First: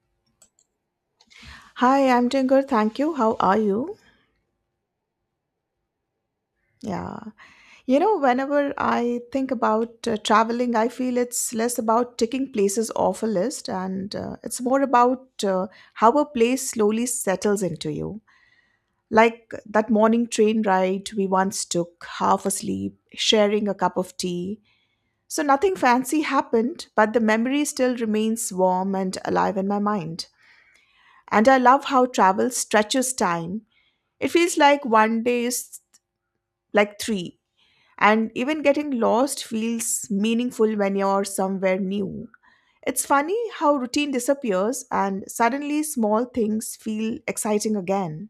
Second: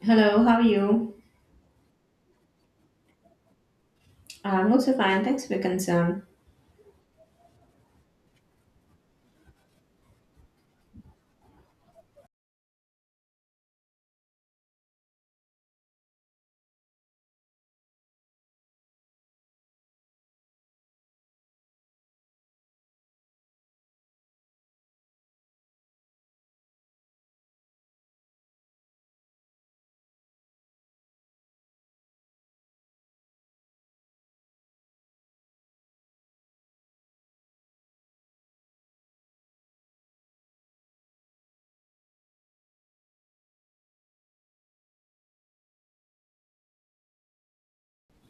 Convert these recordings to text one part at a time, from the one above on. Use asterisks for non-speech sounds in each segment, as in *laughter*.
Hello, how are you? Hi, I'm doing good, thank you. How are you? I'm also fine. Thanks for your concern. Yeah. You know, whenever I think about traveling, I feel it's less about ticking places off a list and it's more about how a place slowly settles into you. Like that morning train ride we once took, half asleep, sharing a cup of tea. So nothing fancy happened, but the memory still remains warm and alive in my mind. And I love how travel stretches time. It feels like one day is like three. And even getting lost feels meaningful when you're somewhere new. It's funny how routine disappears and suddenly small things feel exciting again.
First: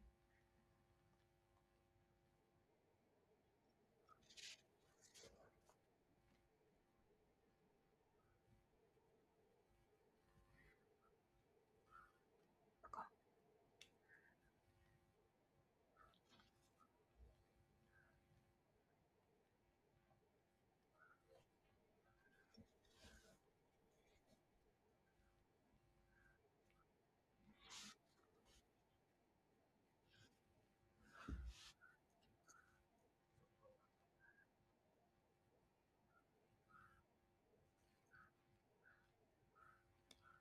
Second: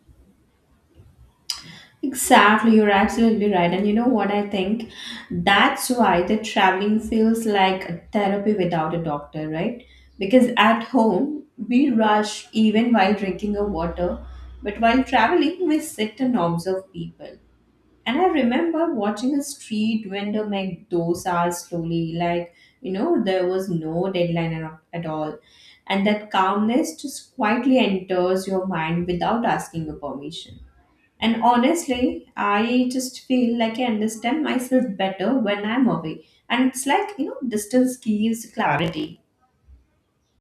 Exactly, you're absolutely right. And you know what I think? That's why the traveling feels like therapy without a doctor, right? Because at home, we rush even while drinking a water, but while traveling, we sit and observe people. And I remember watching a street vendor make dosas slowly, like, you know, there was no deadline at all. And that calmness just quietly enters your mind without asking your permission. And honestly, I just feel like I understand myself better when I'm away. And it's like, you know, distance gives clarity.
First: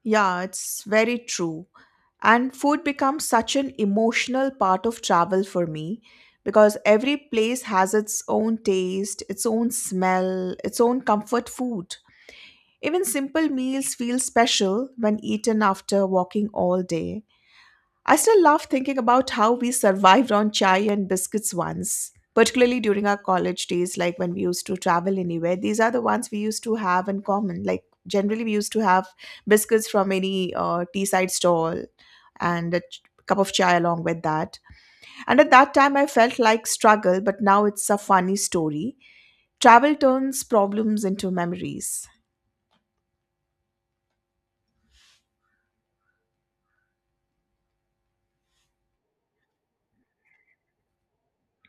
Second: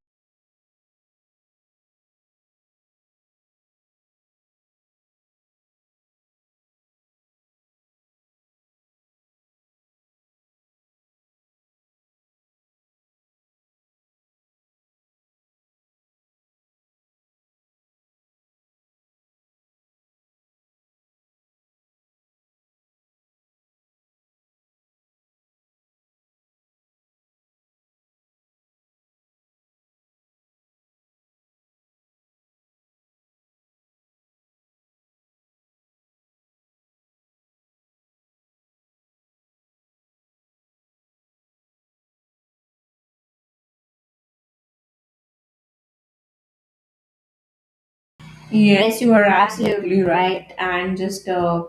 Yeah, it's very true. And food becomes such an emotional part of travel for me because every place has its own taste, its own smell, its own comfort food. Even simple meals feel special when eaten after walking all day. I still love thinking about how we survived on chai and biscuits once, particularly during our college days, like when we used to travel anywhere. These are the ones we used to have in common. Like, generally, we used to have biscuits from any tea side stall and cup of chai along with that. And at that time, I felt like struggle, but now it's a funny story. Travel turns problems into memories. Yes, you are absolutely right. And just,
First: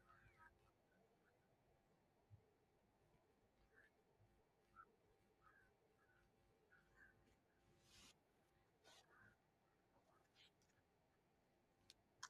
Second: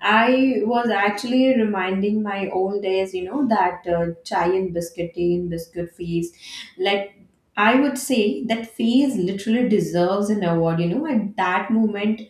I was actually reminding my old days, you know, that chai and biscuit tea and biscuit feast. Like, I would say that phase literally deserves an award, you know. At that moment,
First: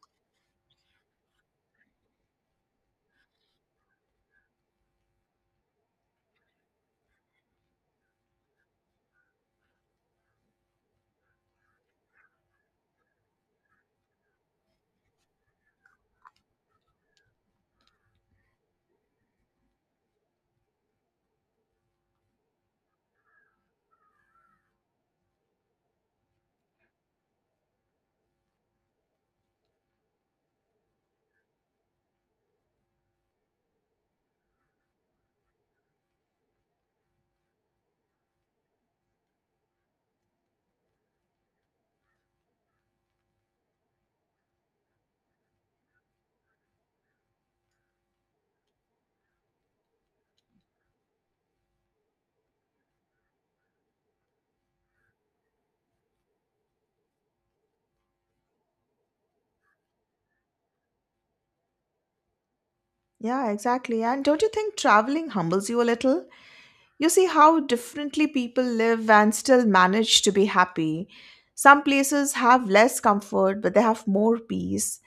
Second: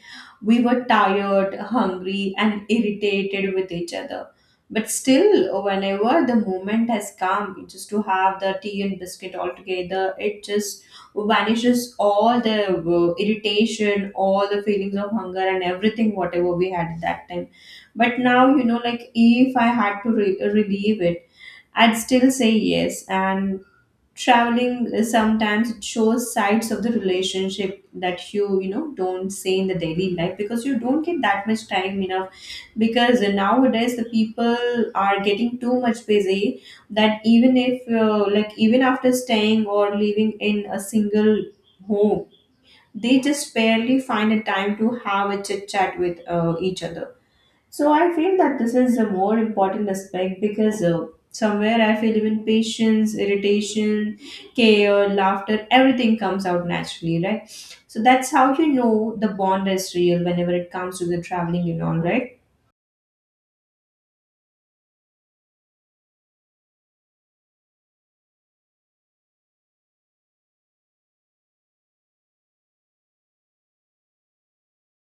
we were tired, hungry, and irritated with each other. But still, whenever the moment has come just to have the tea and biscuit all together, it just vanishes all the irritation, all the feelings of hunger and everything whatever we had at that time. But now, you know, like if I had to relieve it, I'd still say yes. And traveling, sometimes it shows sides of the relationship that you know, don't say in the daily life, because you don't get that much time in a, because nowadays the people are getting too much busy, that even if, like even after staying or living in a single home, they just barely find a time to have a chit chat with each other. So I feel that this is a more important aspect, because somewhere I feel even patience, irritation, care, laughter, everything comes out naturally, right? So that's how, you know, the bond is real whenever it comes to the traveling and all, right? Yeah, exactly. And don't you think traveling humbles you a little? You see how differently people live and still manage to be happy. Some places have less comfort, but they have more peace.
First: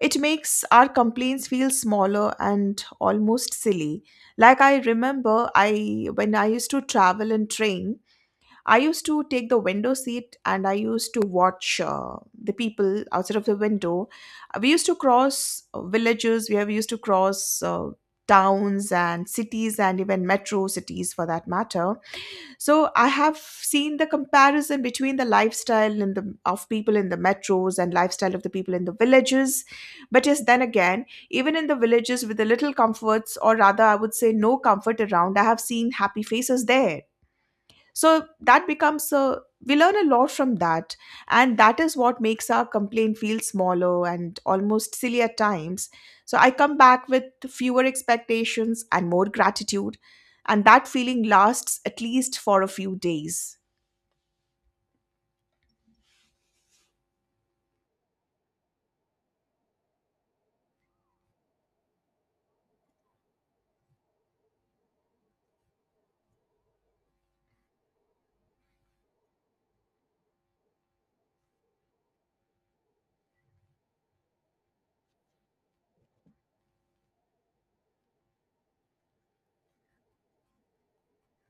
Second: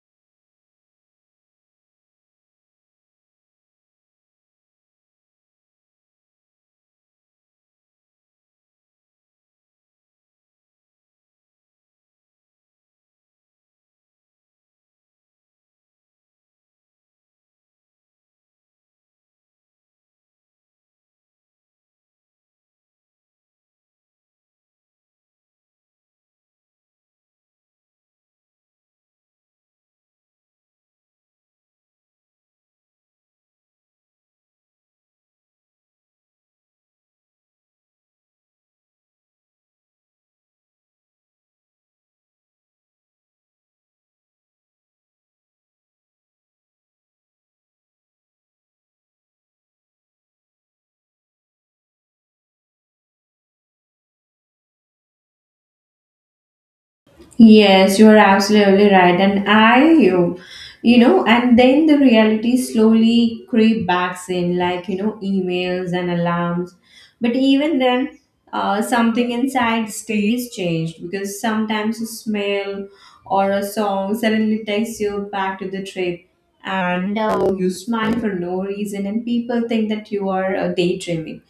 It makes our complaints feel smaller and almost silly. Like I remember I when I used to travel in train, I used to take the window seat and I used to watch the people outside of the window. We used to cross villages, we have used to cross towns and cities and even metro cities for that matter, so I have seen the comparison between the lifestyle in the of people in the metros and lifestyle of the people in the villages. But yes, then again, even in the villages with the little comforts, or rather I would say no comfort around, I have seen happy faces there, so that becomes a, we learn a lot from that, and that is what makes our complaint feel smaller and almost silly at times, so I come back with fewer expectations and more gratitude, and that feeling lasts at least for a few days. Yes, you are absolutely right. And you know, and then the reality slowly creep backs in, like, you know, emails and alarms. But even then, something inside stays changed, because sometimes a smell or a song suddenly takes you back to the trip, and you smile for no reason, and people think that you are daydreaming.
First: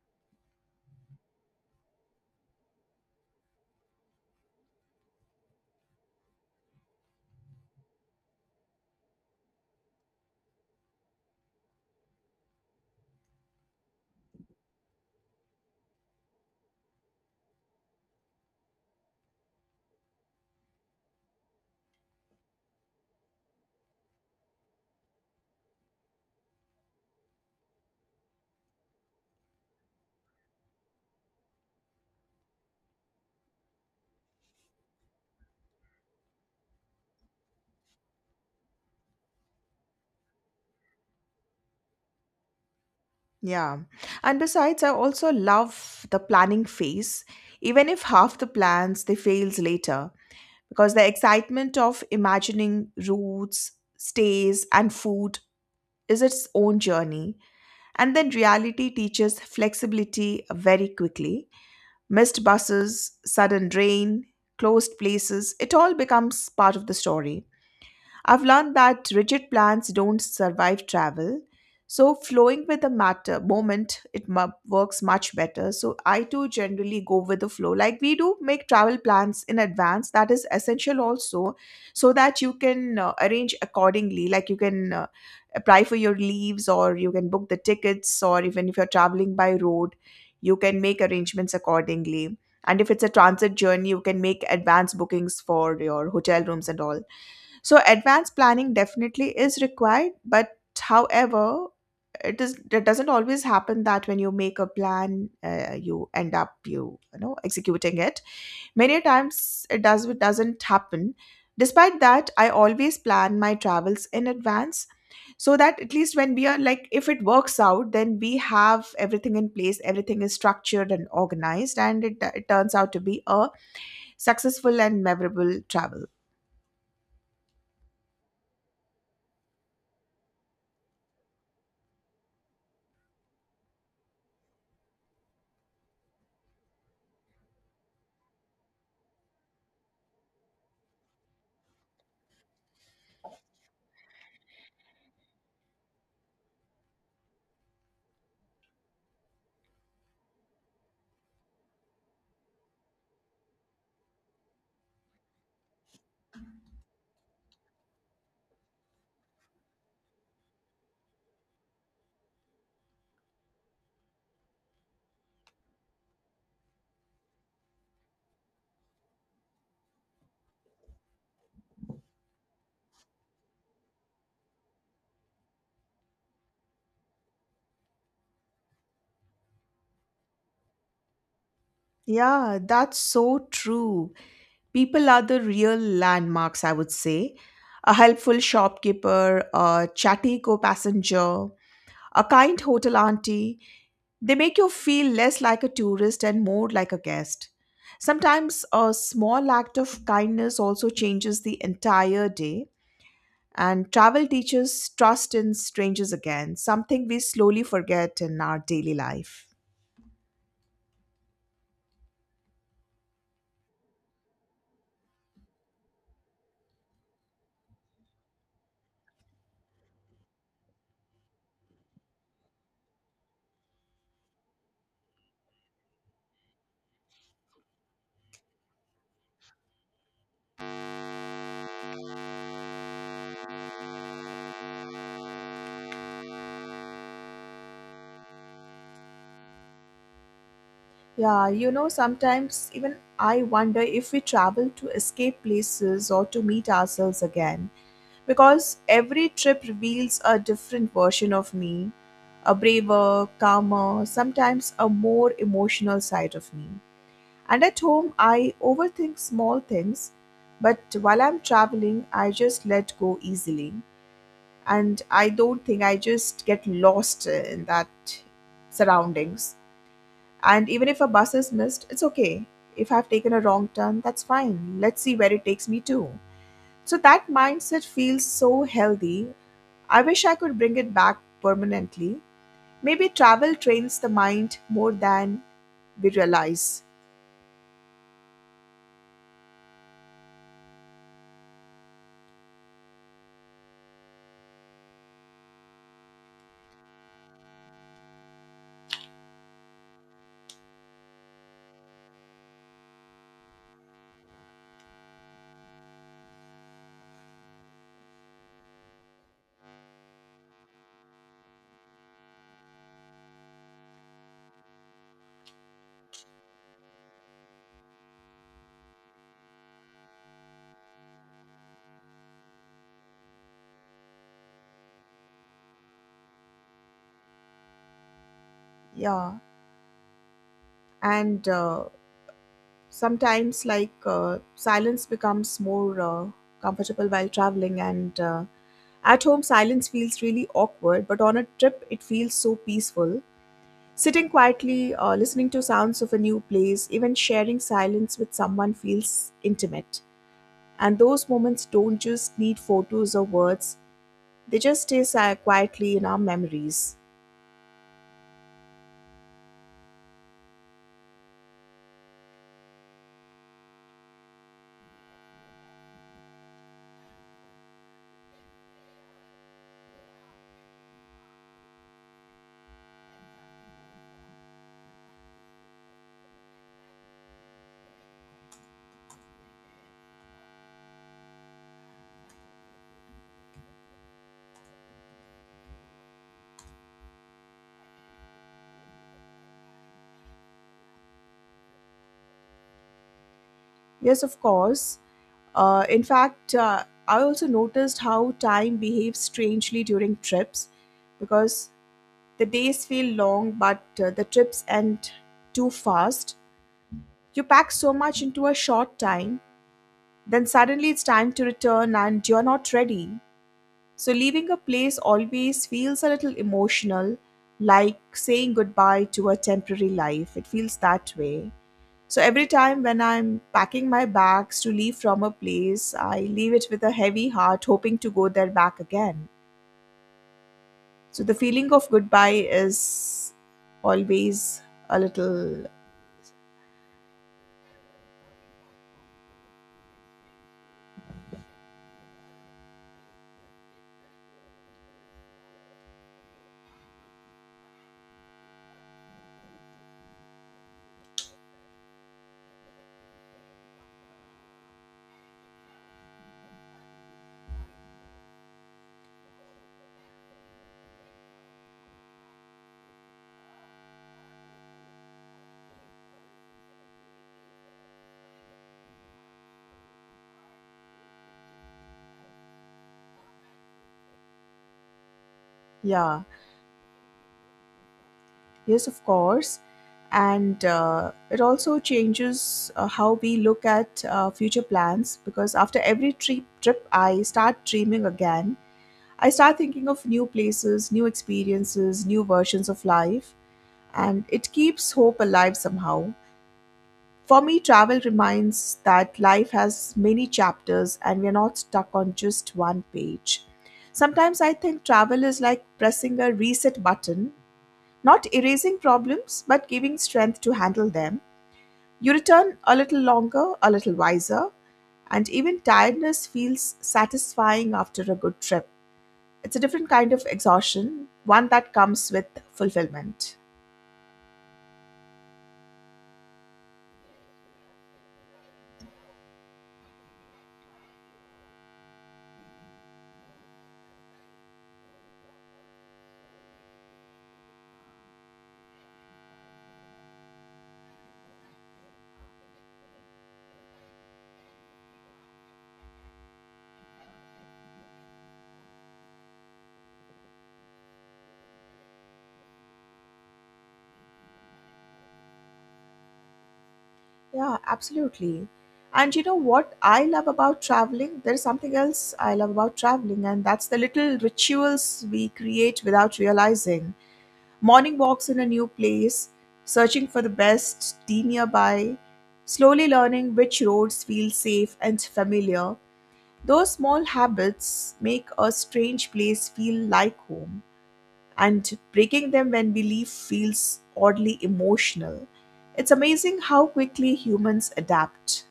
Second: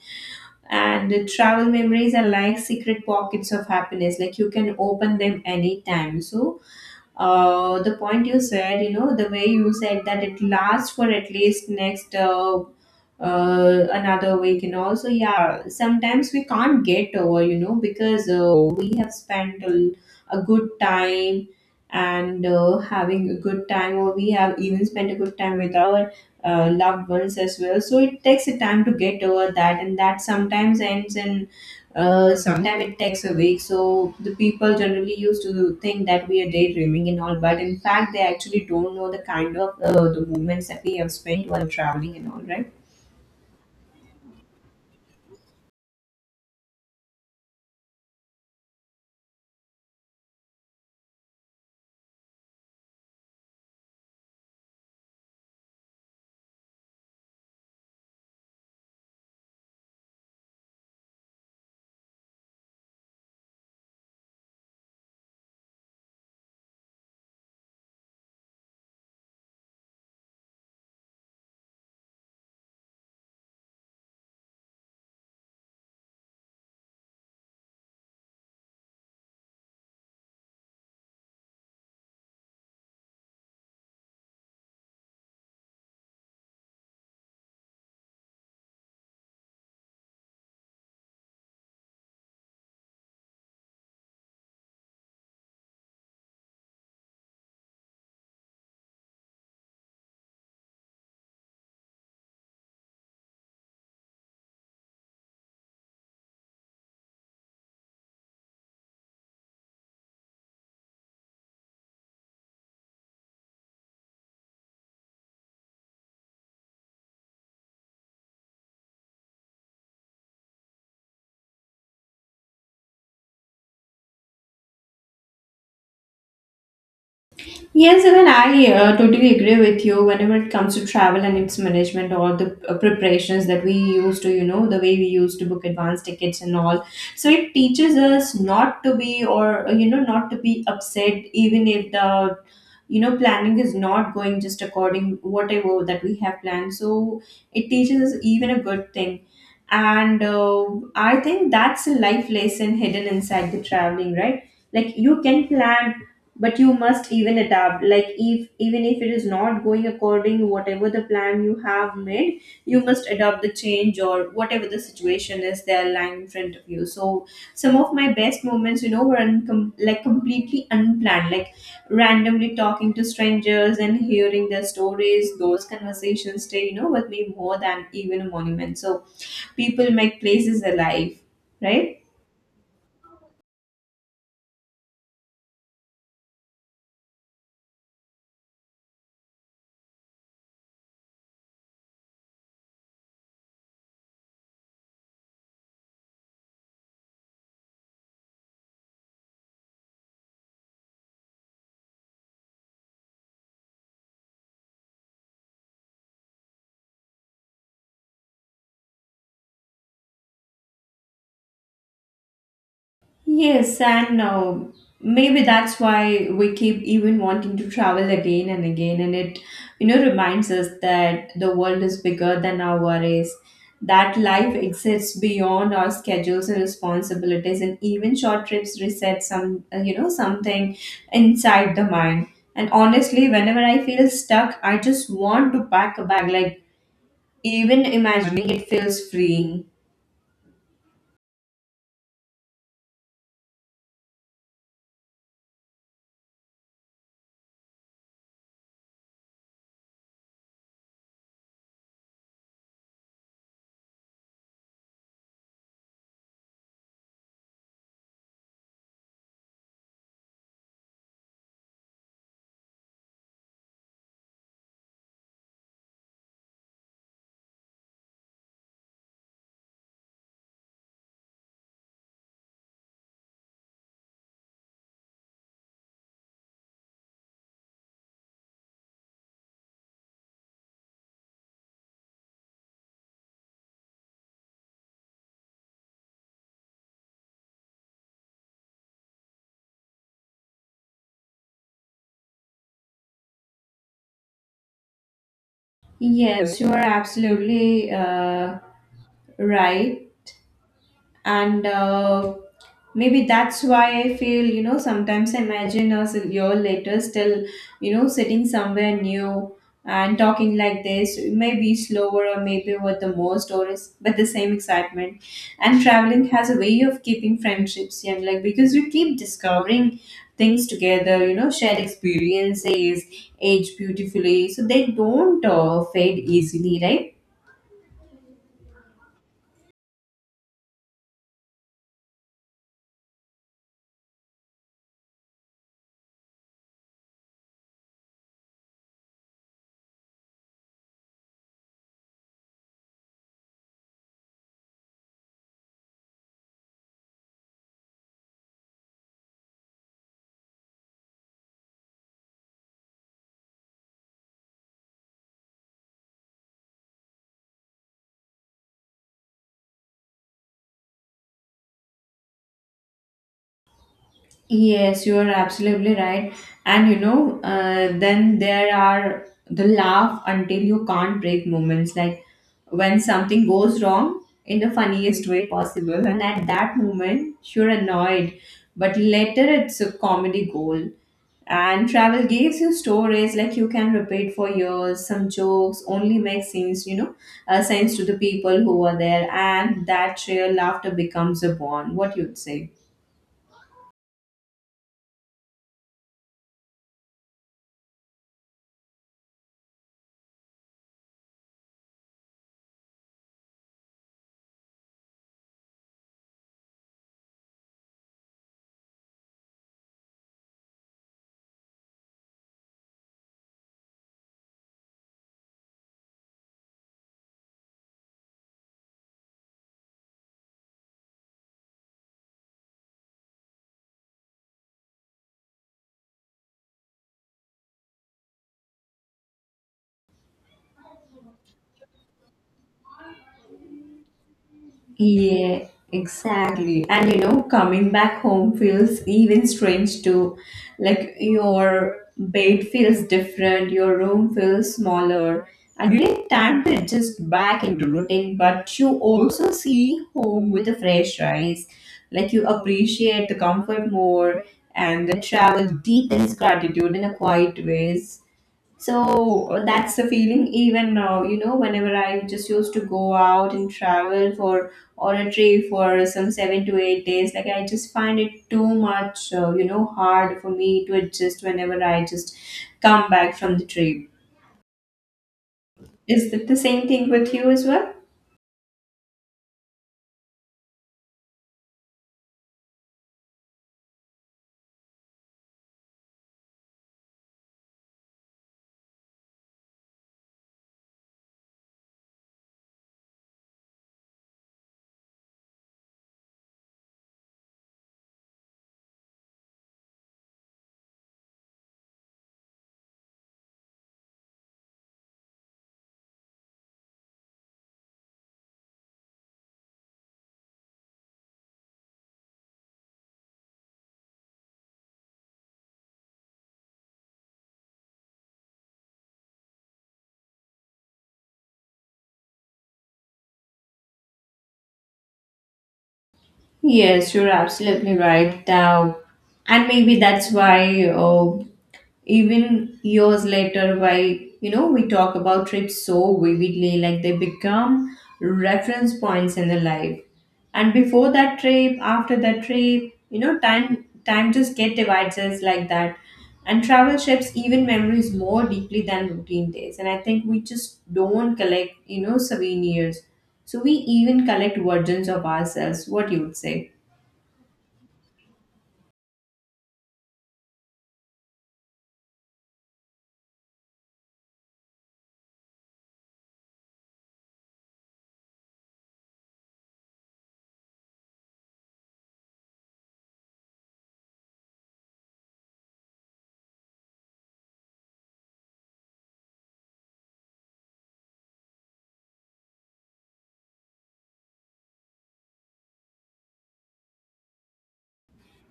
And the travel memories are like secret pockets of happiness, like you can open them anytime. So the point you said, you know, the way you said that it lasts for at least next another week. And also, yeah, sometimes we can't get over, you know, because we have spent a good time. And having a good time, or we have even spent a good time with our loved ones as well, so it takes a time to get over that. And that sometimes ends in, sometimes it takes a week. So the people generally used to think that we are daydreaming and all, but in fact they actually don't know the kind of the moments that we have spent while traveling and all, right? Yeah. And besides, I also love the planning phase, even if half the plans they fails later, because the excitement of imagining routes, stays, and food is its own journey. And then reality teaches flexibility very quickly. Missed buses, sudden rain, closed places, it all becomes part of the story. I've learned that rigid plans don't survive travel. So flowing with the matter moment, works much better. So I too generally go with the flow. Like we do make travel plans in advance. That is essential also, so that you can arrange accordingly. Like you can apply for your leaves, or you can book the tickets, or even if you're traveling by road, you can make arrangements accordingly. And if it's a transit journey, you can make advance bookings for your hotel rooms and all. So advanced planning definitely is required, but however, it doesn't always happen that when you make a plan, you end up you know executing it. Many times it doesn't happen. Despite that, I always plan my travels in advance so that at least when we are like if it works out, then we have everything in place, everything is structured and organized, and it turns out to be a successful and memorable travel. Yes, even I totally agree with you whenever it comes to travel and its management, or the preparations that we used to, you know, the way we used to book advance tickets and all. So it teaches us not to be, or, you know, not to be upset even if the, you know, planning is not going just according whatever that we have planned. So it teaches us even a good thing. And I think that's a life lesson hidden inside the traveling, right? Like you can plan, but you must even adapt. Like if, even if it is not going according to whatever the plan you have made, you must adopt the change or whatever the situation is there lying in front of you. So some of my best moments, you know, were like completely unplanned, like randomly talking to strangers and hearing their stories. Those conversations stay, you know, with me more than even a monument. So people make places alive, right? Yeah, that's so true. People are the real landmarks, I would say. A helpful shopkeeper, a chatty co passenger, a kind hotel auntie, they make you feel less like a tourist and more like a guest. Sometimes a small act of kindness also changes the entire day, and travel teaches trust in strangers again, something we slowly forget in our daily life. Yes, and maybe that's why we keep even wanting to travel again and again. And it, you know, reminds us that the world is bigger than our worries, that life exists beyond our schedules and responsibilities, and even short trips reset some, you know, something inside the mind. And honestly, whenever I feel stuck, I just want to pack a bag. Like even imagining it feels freeing. Yeah, you know, sometimes even I wonder if we travel to escape places or to meet ourselves again. Because every trip reveals a different version of me, a braver, calmer, sometimes a more emotional side of me. And at home, I overthink small things, but while I'm traveling, I just let go easily. And I don't think, I just get lost in that surroundings. And even if a bus is missed, it's okay. If I've taken a wrong turn, that's fine. Let's see where it takes me to. So that mindset feels so healthy. I wish I could bring it back permanently. Maybe travel trains the mind more than we realize. Yes, you are absolutely right. And maybe that's why I feel, you know, sometimes I imagine us a year later, still, you know, sitting somewhere new and talking like this, maybe slower or maybe with the more stories, but the same excitement. And traveling has a way of keeping friendships young, like because you keep discovering things together, you know, shared experiences age beautifully, so they don't fade easily, right? Yeah. And sometimes, silence becomes more comfortable while traveling. And at home, silence feels really awkward, but on a trip, it feels so peaceful. Sitting quietly, listening to sounds of a new place, even sharing silence with someone feels intimate. And those moments don't just need photos or words, they just quietly in our memories. Yes, you are absolutely right. And you know, then there are the laugh until you can't breathe moments, like when something goes wrong in the funniest way possible. And at that moment, you're annoyed, but later it's a comedy gold. And travel gives you stories like you can repeat for years. Some jokes only make sense, you know, sense to the people who are there, and that shared laughter becomes a bond. What you'd say? Yes, of course. In fact, I also noticed how time behaves strangely during trips because the days feel long, but the trips end too fast. You pack so much into a short time. Then suddenly it's time to return and you're not ready. So leaving a place always feels a little emotional, like saying goodbye to a temporary life. It feels that way. So every time when I'm packing my bags to leave from a place, I leave it with a heavy heart, hoping to go there back again. So the feeling of goodbye is always a little, Yeah, exactly. And you know, coming back home feels even strange too. Like your bed feels different, your room feels smaller, and you take time to adjust back into routine, but you also see home with a fresh eyes. Like you appreciate the comfort more, and the travel deepens gratitude in a quiet ways. So that's the feeling even, you know, whenever I just used to go out and travel for, on a trip for some 7 to 8 days, like I just find it too much you know, hard for me to adjust whenever I just come back from the trip. yeah. Is that the same thing with you as well? Yes, of course. And it also changes how we look at future plans because after every trip, I start dreaming again. I start thinking of new places, new experiences, new versions of life, and it keeps hope alive somehow. For me, travel reminds that life has many chapters and we are not stuck on just one page. Sometimes I think travel is like pressing a reset button, not erasing problems, but giving strength to handle them. You return a little longer, a little wiser, and even tiredness feels satisfying after a good trip. It's a different kind of exhaustion, one that comes with fulfillment. Yes, you're absolutely right. Now, and maybe that's why even years later, while, you know, we talk about trips so vividly, like they become reference points in the life. And before that trip, after that trip, you know, time just get divides us like that. And travel shapes even memories more deeply than routine days. And I think we just don't collect, you know, souvenirs, so we even collect versions of ourselves. What you would say? Yeah, absolutely. And you know what I love about traveling? There's something else I love about traveling, and that's the little rituals we create without realizing. Morning walks in a new place, searching for the best tea nearby, slowly learning which roads feel safe and familiar. Those small habits make a strange place feel like home, and breaking them when we leave feels oddly emotional. It's amazing how quickly humans adapt.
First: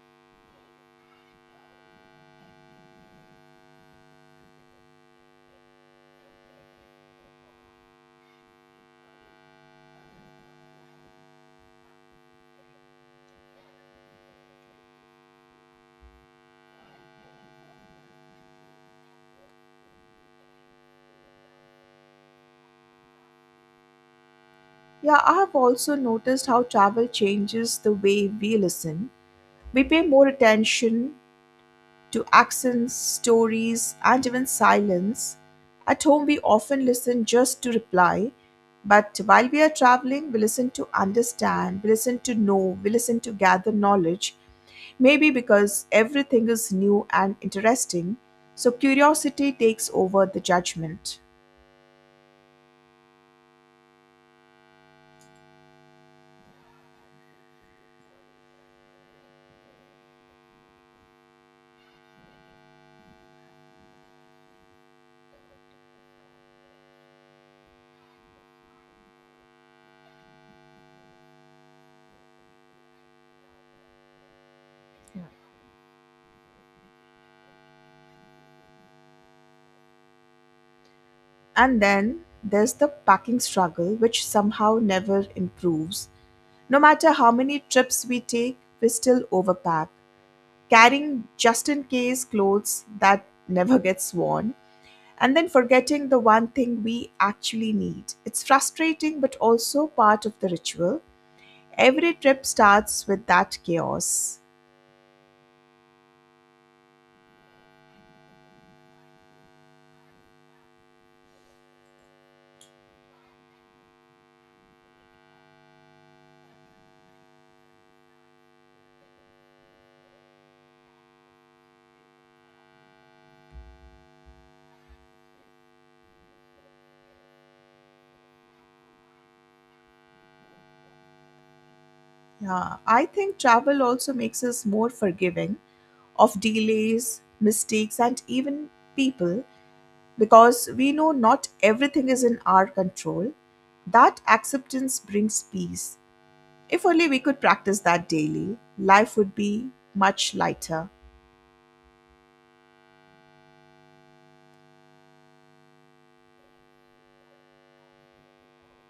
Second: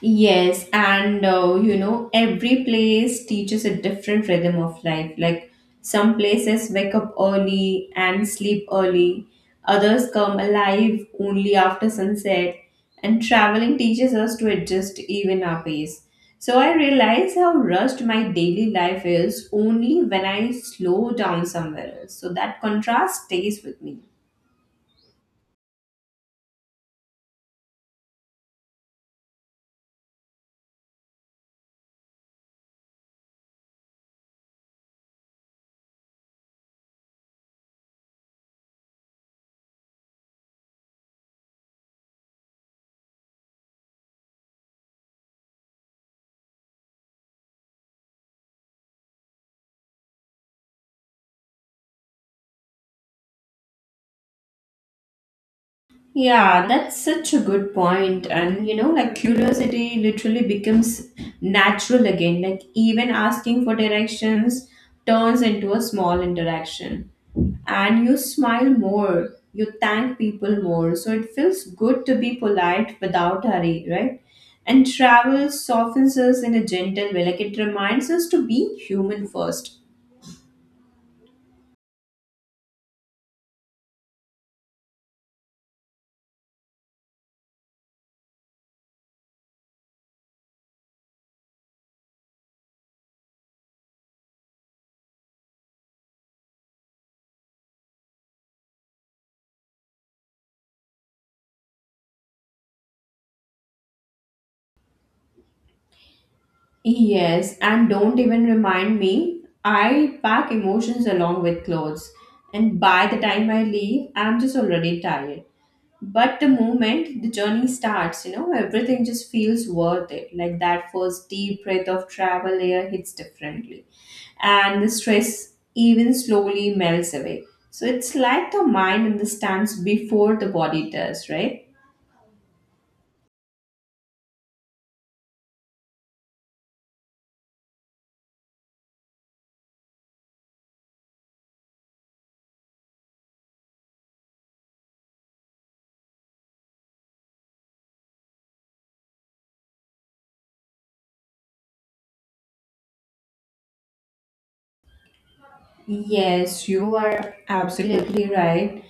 Yes, and you know, every place teaches a different rhythm of life. Like some places wake up early and sleep early, others come alive only after sunset, and traveling teaches us to adjust even our pace. So I realize how rushed my daily life is only when I slow down somewhere else. So that contrast stays with me. Yeah, I have also noticed how travel changes the way we listen. We pay more attention to accents, stories, and even silence. At home, we often listen just to reply, but while we are traveling, we listen to understand, we listen to know, we listen to gather knowledge. Maybe because everything is new and interesting, so curiosity takes over the judgment. Yeah, that's such a good point. And you know, like curiosity literally becomes natural again. Like even asking for directions turns into a small interaction. And you smile more, you thank people more. So it feels good to be polite without hurry, right? And travel softens us in a gentle way. Like it reminds us to be human first. And then there's the packing struggle, which somehow never improves. No matter how many trips we take, we still overpack, carrying just in case clothes that never gets worn, and then forgetting the one thing we actually need. It's frustrating but also part of the ritual. Every trip starts with that chaos. Yes, and don't even remind me. I pack emotions along with clothes, and by the time I leave, I'm just already tired. But the moment the journey starts, you know, everything just feels worth it. Like that first deep breath of travel air hits differently, and the stress even slowly melts away. So it's like the mind understands before the body does, right? Yeah, I think travel also makes us more forgiving of delays, mistakes, and even people, because we know not everything is in our control. That acceptance brings peace. If only we could practice that daily, life would be much lighter. Yes, you are absolutely right.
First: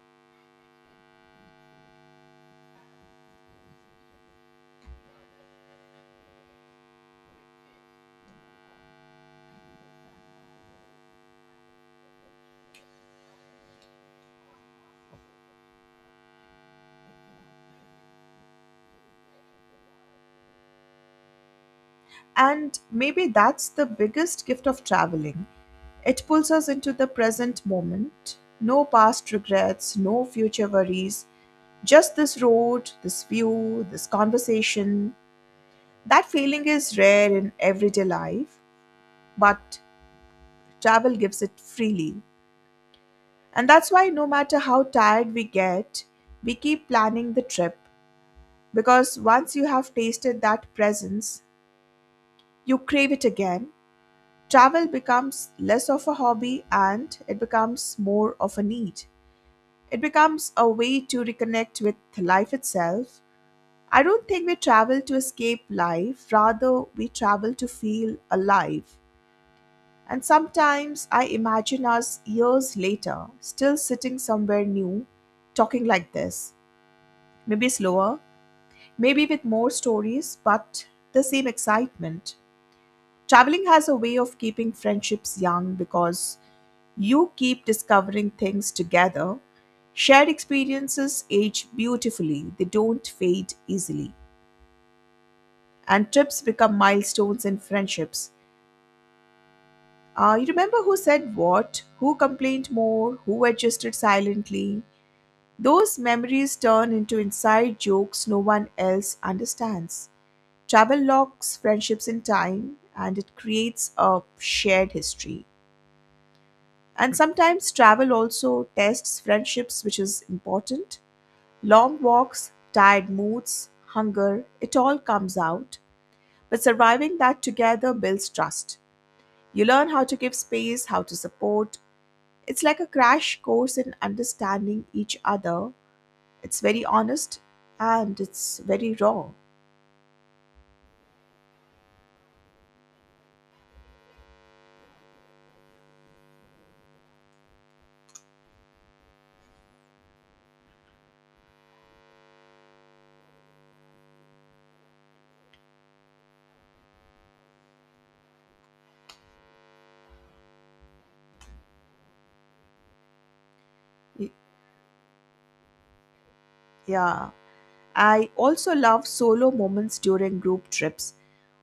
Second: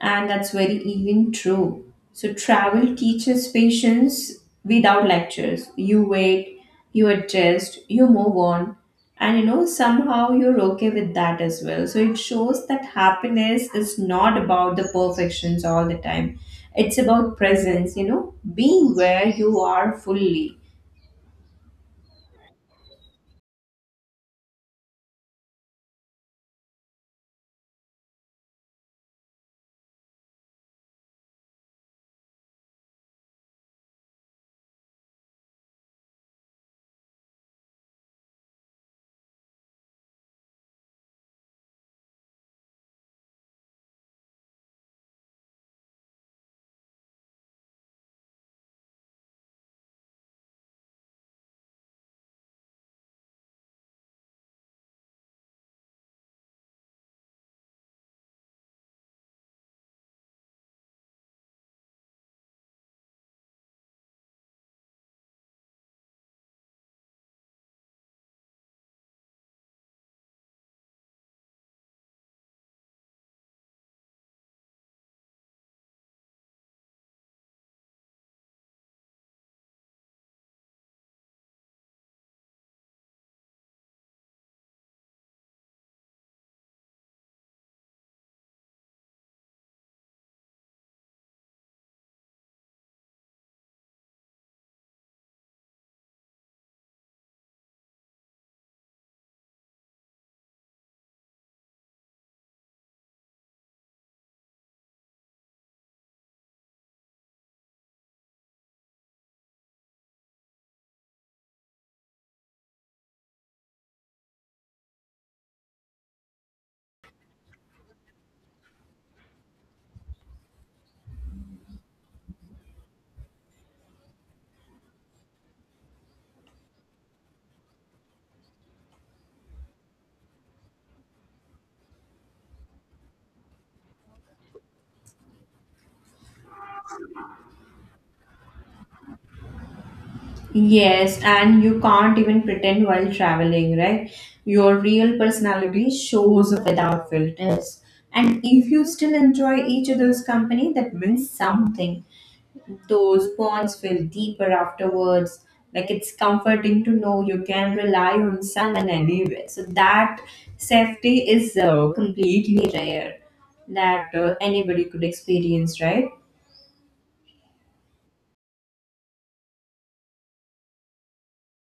And that's very even true. So travel teaches patience without lectures. You wait, you adjust, you move on, and you know somehow you're okay with that as well. So it shows that happiness is not about the perfections all the time. It's about presence, you know, being where you are fully. And maybe that's the biggest gift of traveling. It pulls us into the present moment. No past regrets, no future worries, just this road, this view, this conversation. That feeling is rare in everyday life, but travel gives it freely. And that's why, no matter how tired we get, we keep planning the trip. Because once you have tasted that presence, you crave it again. Travel becomes less of a hobby and it becomes more of a need. It becomes a way to reconnect with life itself. I don't think we travel to escape life, rather, we travel to feel alive. And sometimes I imagine us years later, still sitting somewhere new, talking like this. Maybe slower, maybe with more stories, but the same excitement. Traveling has a way of keeping friendships young because you keep discovering things together. Shared experiences age beautifully, they don't fade easily. And trips become milestones in friendships. You remember who said what, who complained more, who adjusted silently. Those memories turn into inside jokes no one else understands. Travel locks friendships in time and it creates a shared history. And sometimes travel also tests friendships, which is important. Long walks, tired moods, hunger, it all comes out. But surviving that together builds trust. You learn how to give space, how to support. It's like a crash course in understanding each other. It's very honest and it's very raw. Yes, and you can't even pretend while traveling, right? Your real personality shows without filters. And if you still enjoy each other's company, that means something. Those bonds feel deeper afterwards. Like it's comforting to know you can rely on someone anywhere. So that safety is completely rare, that Y- anybody could experience, right? Yeah. I also love solo moments during group trips.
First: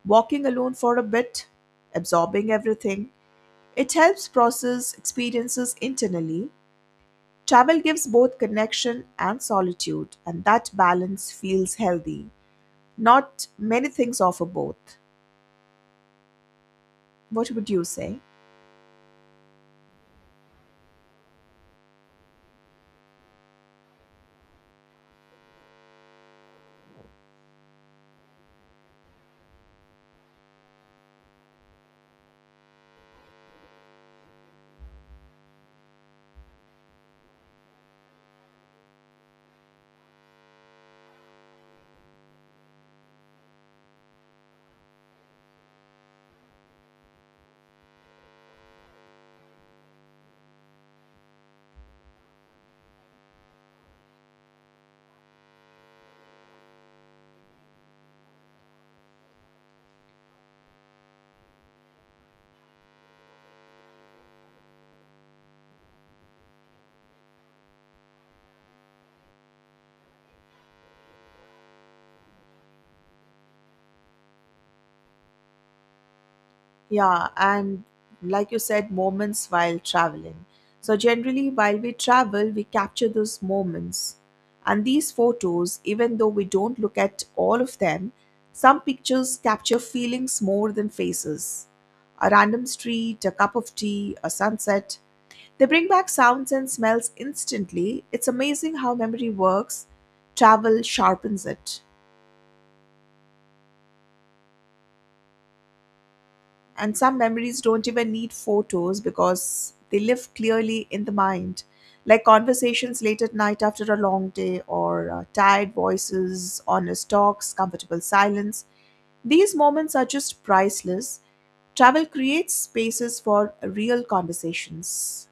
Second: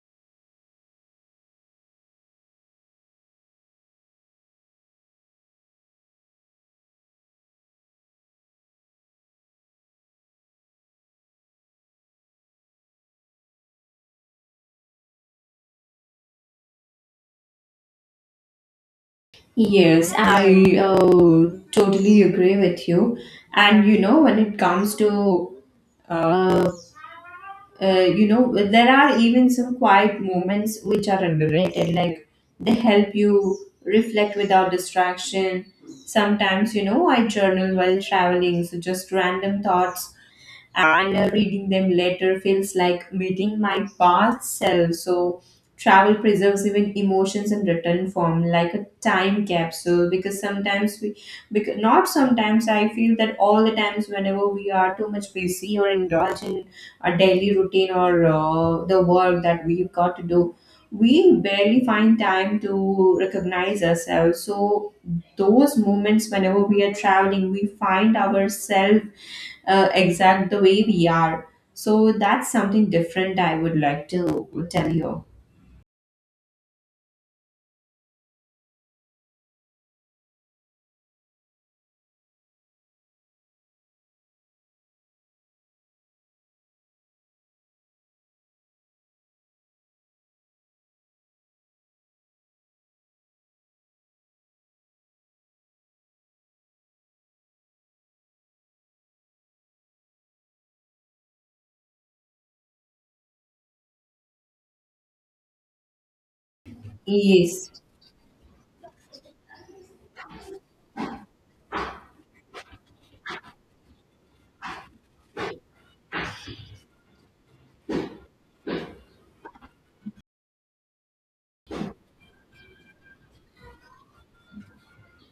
Walking alone for a bit, absorbing everything, it helps process experiences internally. Travel gives both connection and solitude, and that balance feels healthy. Not many things offer both. What would you say? Yes, I totally agree with you. And you know, when it comes to, uh, you know, there are even some quiet moments which are underrated. Like they help you reflect without distraction. Sometimes, you know, I journal while traveling, so just random thoughts, and reading them later feels like meeting my past self. So, travel preserves even emotions in written form, like a time capsule. Because sometimes we, because not sometimes, I feel that all the times whenever we are too much busy or indulge in a daily routine, or the work that we've got to do. We barely find time to recognize ourselves. So, those moments whenever we are traveling we find ourselves exact the way we are. So that's something different I would like to tell you. Yeah, and like you said, moments while traveling. So, generally, while we travel, we capture those moments. And these photos, even though we don't look at all of them, some pictures capture feelings more than faces. A random street, a cup of tea, a sunset. They bring back sounds and smells instantly. It's amazing how memory works. Travel sharpens it. And some memories Yes. don't even need photos because they live clearly in the mind, like conversations late at night after a long day, or tired voices, honest talks, comfortable silence. These moments are just priceless. Travel creates spaces for real conversations.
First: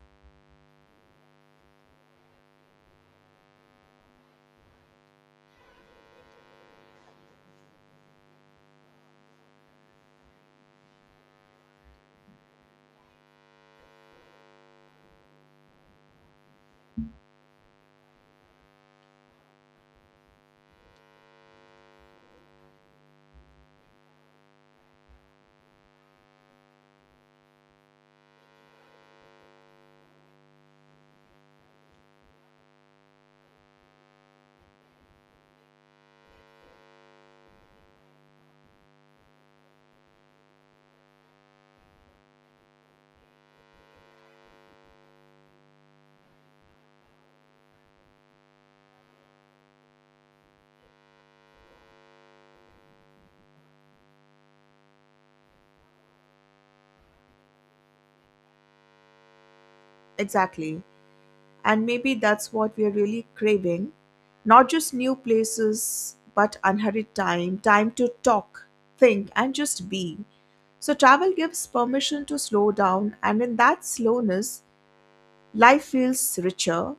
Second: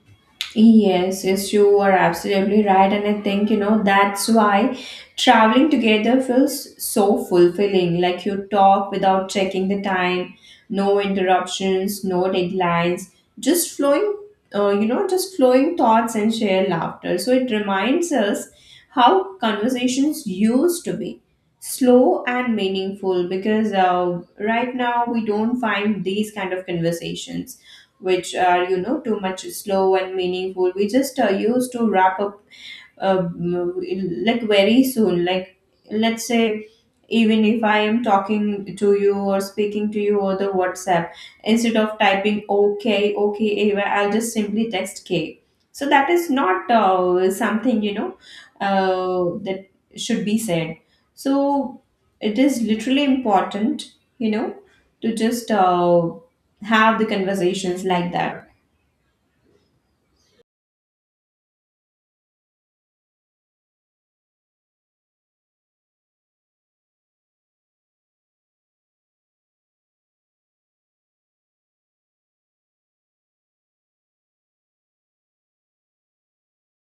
Yes, yes, you are absolutely right. And I think, that's why traveling together feels so fulfilling. Like you talk without checking the time, no interruptions, no deadlines, just flowing, just flowing thoughts and share laughter. So it reminds us how conversations used to be slow and meaningful because right now we don't find these kind of conversations which are too much slow and meaningful. We just used to wrap up um, like very soon, like let's say, even if I am talking to you or speaking to you over the WhatsApp, instead of typing okay okay Ava, I'll just simply text k. So that is not something you know that should be said. So it is literally important, you know to just have the conversations like that. Exactly. And maybe that's what we're really craving. Not just new places, but unhurried time, time to talk, think, and just be. So travel gives permission to slow down, and in that slowness, life feels richer.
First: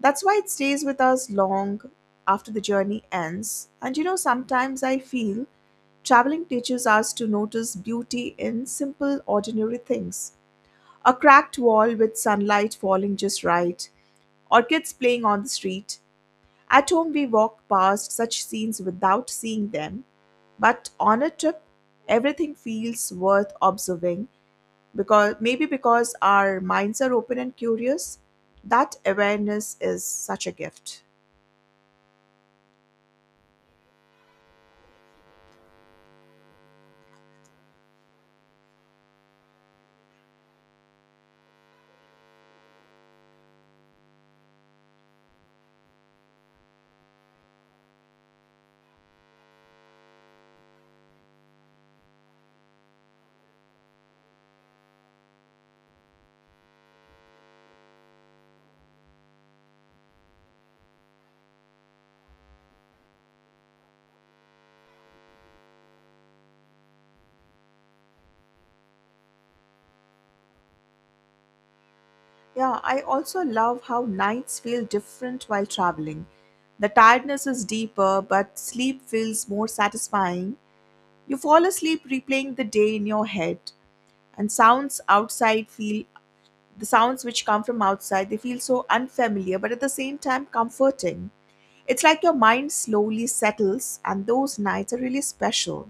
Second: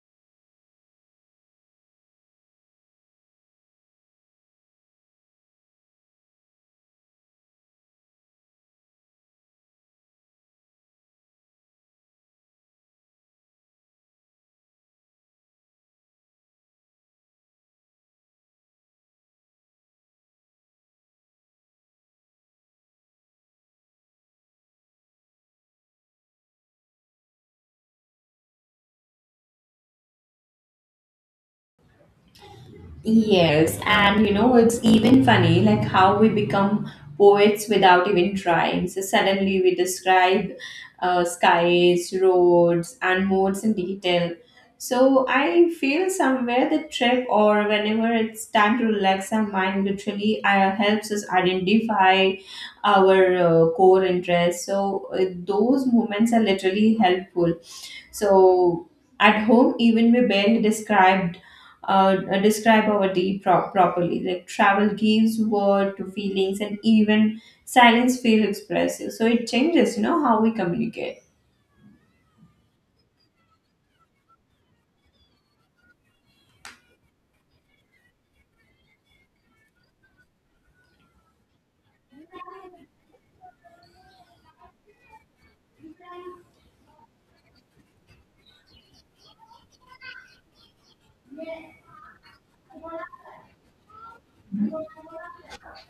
That's why it stays with us long after the journey ends. And you know, sometimes I feel traveling teaches us to notice beauty in simple, ordinary things. A cracked wall with sunlight falling just right, or kids playing on the street. At home, we walk past such scenes without seeing them, but on a trip, everything feels worth observing because maybe because our minds are open and curious. That awareness is such a gift. Yes, and you know, it's even funny like how we become poets without even trying. So suddenly we describe skies, roads, and modes in detail. So I feel somewhere the trip, or whenever it's time to relax our mind, literally helps us identify our core interests. So those moments are literally helpful. So at home, even we barely described describe our properly. Like travel gives word to feelings, and even silence feels expressive. So it changes, you know, how we communicate. Yeah, I also love how nights feel different while traveling. The tiredness is deeper, but sleep feels more satisfying. You fall asleep replaying the day in your head, and sounds outside feel the sounds which come from outside, they feel so unfamiliar but at the same time comforting. It's like your mind slowly settles, and those nights are really special.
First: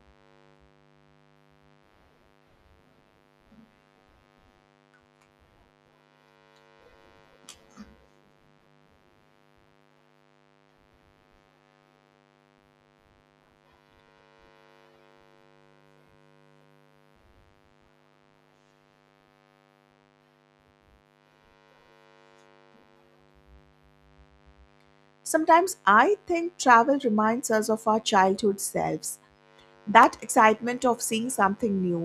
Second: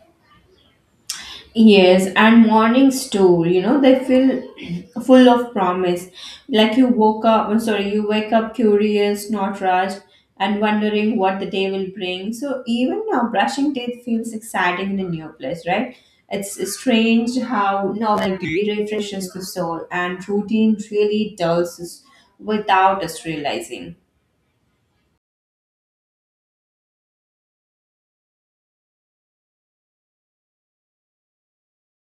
Yes, and mornings too, you know, they feel *clears throat* full of promise. Like you woke up, I'm sorry, you wake up curious, not rushed, and wondering what the day will bring. So even now, brushing teeth feels exciting in a new place, right? It's strange how novelty refreshes the soul and routine really dulls us without us realizing. Sometimes I think travel reminds us of our childhood selves, that excitement of seeing something new,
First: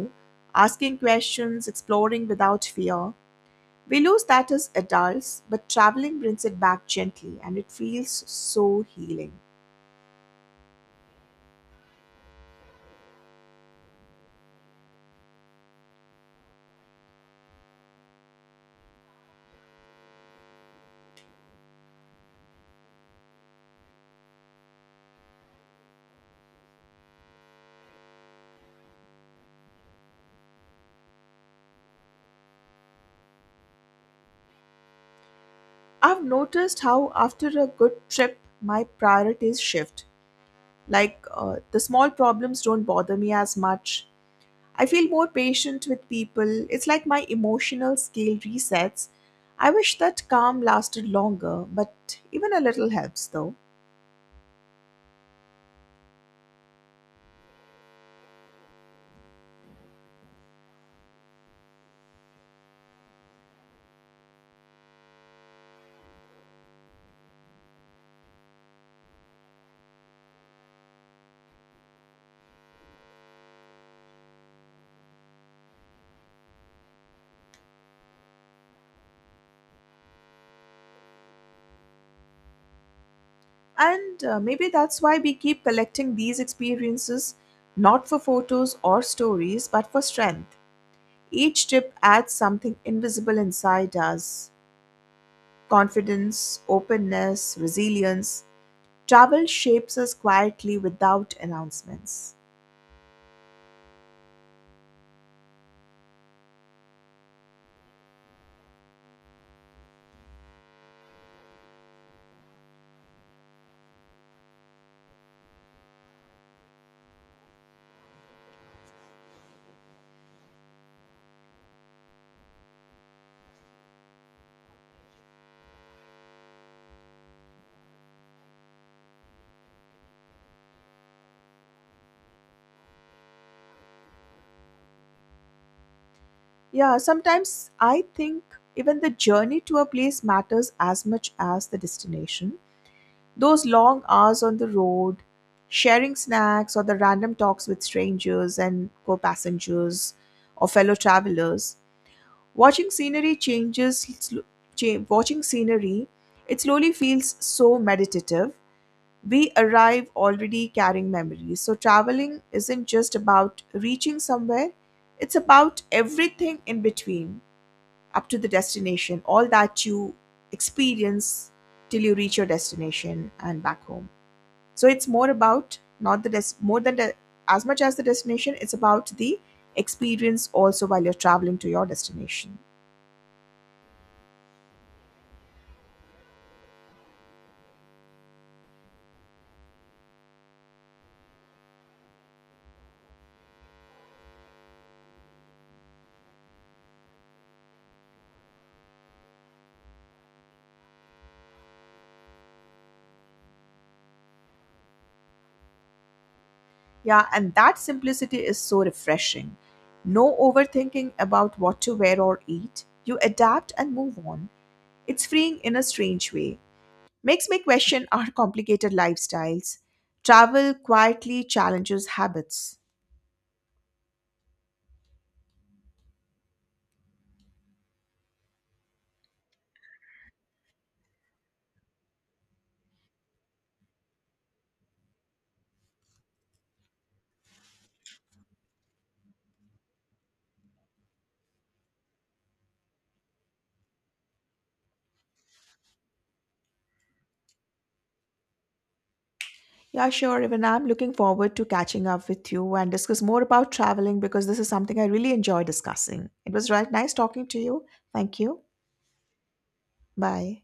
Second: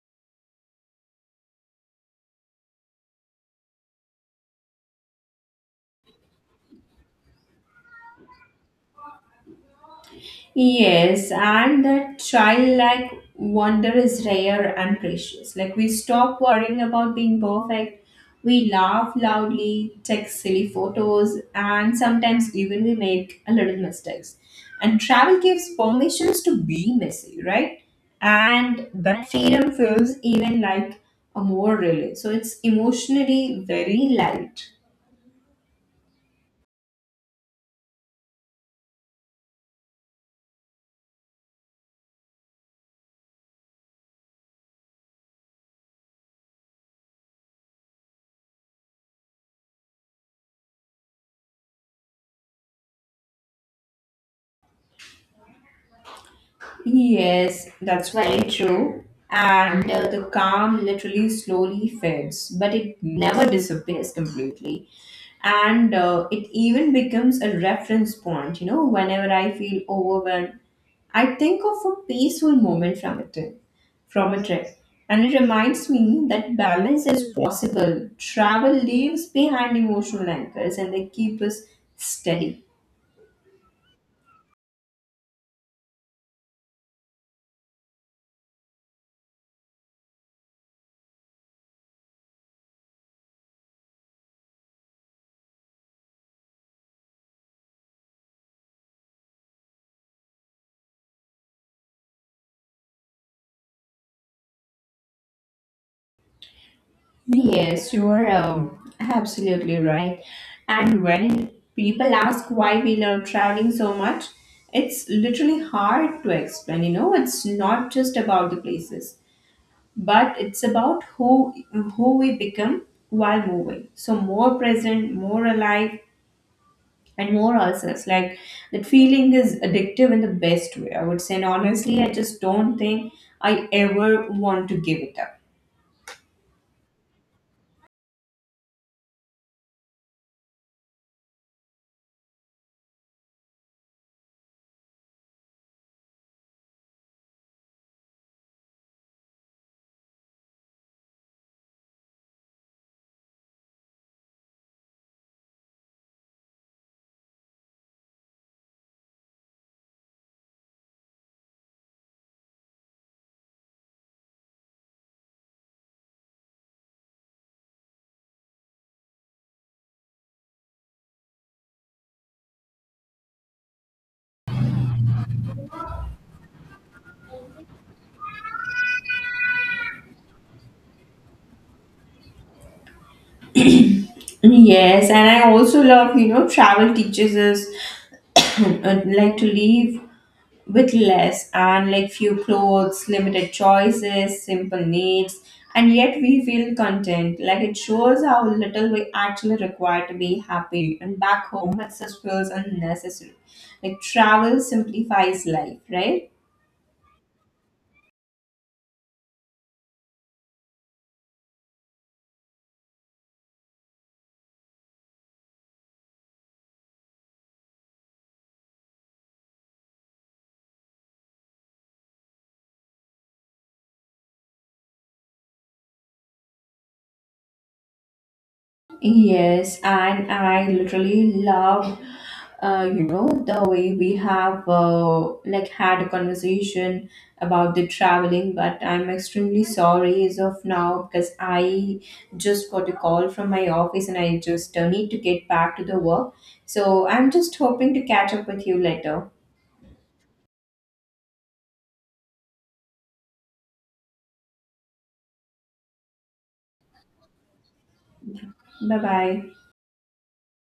asking questions, exploring without fear. We lose that as adults, but traveling brings it back gently, and it feels so healing. Yes, and that childlike wonder is rare and precious. Like we stop worrying about being perfect. We laugh loudly, take silly photos, and sometimes even we make a little mistakes. And travel gives permissions to be messy, right? And that freedom feels even like a more relief. So it's emotionally very light. I've noticed how after a good trip, my priorities shift. Like, the small problems don't bother me as much. I feel more patient with people. It's like my emotional scale resets. I wish that calm lasted longer, but even a little helps though. Yes, that's very true. And the calm literally slowly fades, but it never disappears completely. And it even becomes a reference point, you know, whenever I feel overwhelmed. I think of a peaceful moment from a trip, from a trip, and it reminds me that balance is possible. Travel leaves behind emotional anchors, and they keep us steady. And maybe that's why we keep collecting these experiences, not for photos or stories, but for strength. Each trip adds something invisible inside us, confidence, openness, resilience. Travel shapes us quietly without announcements. Yes, you are absolutely right. And when people ask why we love traveling so much, it's literally hard to explain. You know, it's not just about the places, but it's about who we become while moving. So more present, more alive, and more ourselves. Like that feeling is addictive in the best way, I would say. And honestly, I just don't think I ever want to give it up. Yeah, sometimes I think even the journey to a place matters as much as the destination. Those long hours on the road, sharing snacks, or the random talks with strangers and co passengers or fellow travelers, watching scenery changes, watching scenery, it slowly feels so meditative. We arrive already carrying memories. So, traveling isn't just about reaching somewhere, it's about everything in between, up to the destination, all that you experience till you reach your destination and back home. So it's more about not the des- more than the as much as the destination, it's about the experience also while you're traveling to your destination. Yes, and I also love, you know, travel teaches us *coughs* *clears throat* like to live with less, and like few clothes, limited choices, simple needs, and yet we feel content. Like it shows how little we actually require to be happy. And back home, it just feels unnecessary. Like travel simplifies life, right? Yeah, and that simplicity is so refreshing. No overthinking about what to wear or eat. You adapt and move on. It's freeing in a strange way. Makes me question our complicated lifestyles. Travel quietly challenges habits. Yes, and I literally love, the way we have like had a conversation about the traveling. But I'm extremely sorry as of now because I just got a call from my office and I just need to get back to the work. So I'm just hoping to catch up with you later. Yeah, sure. Even I'm looking forward to catching up with you and discuss more about traveling because this is something I really enjoy discussing. It was right nice talking to you. Thank you. Bye bye. Bye.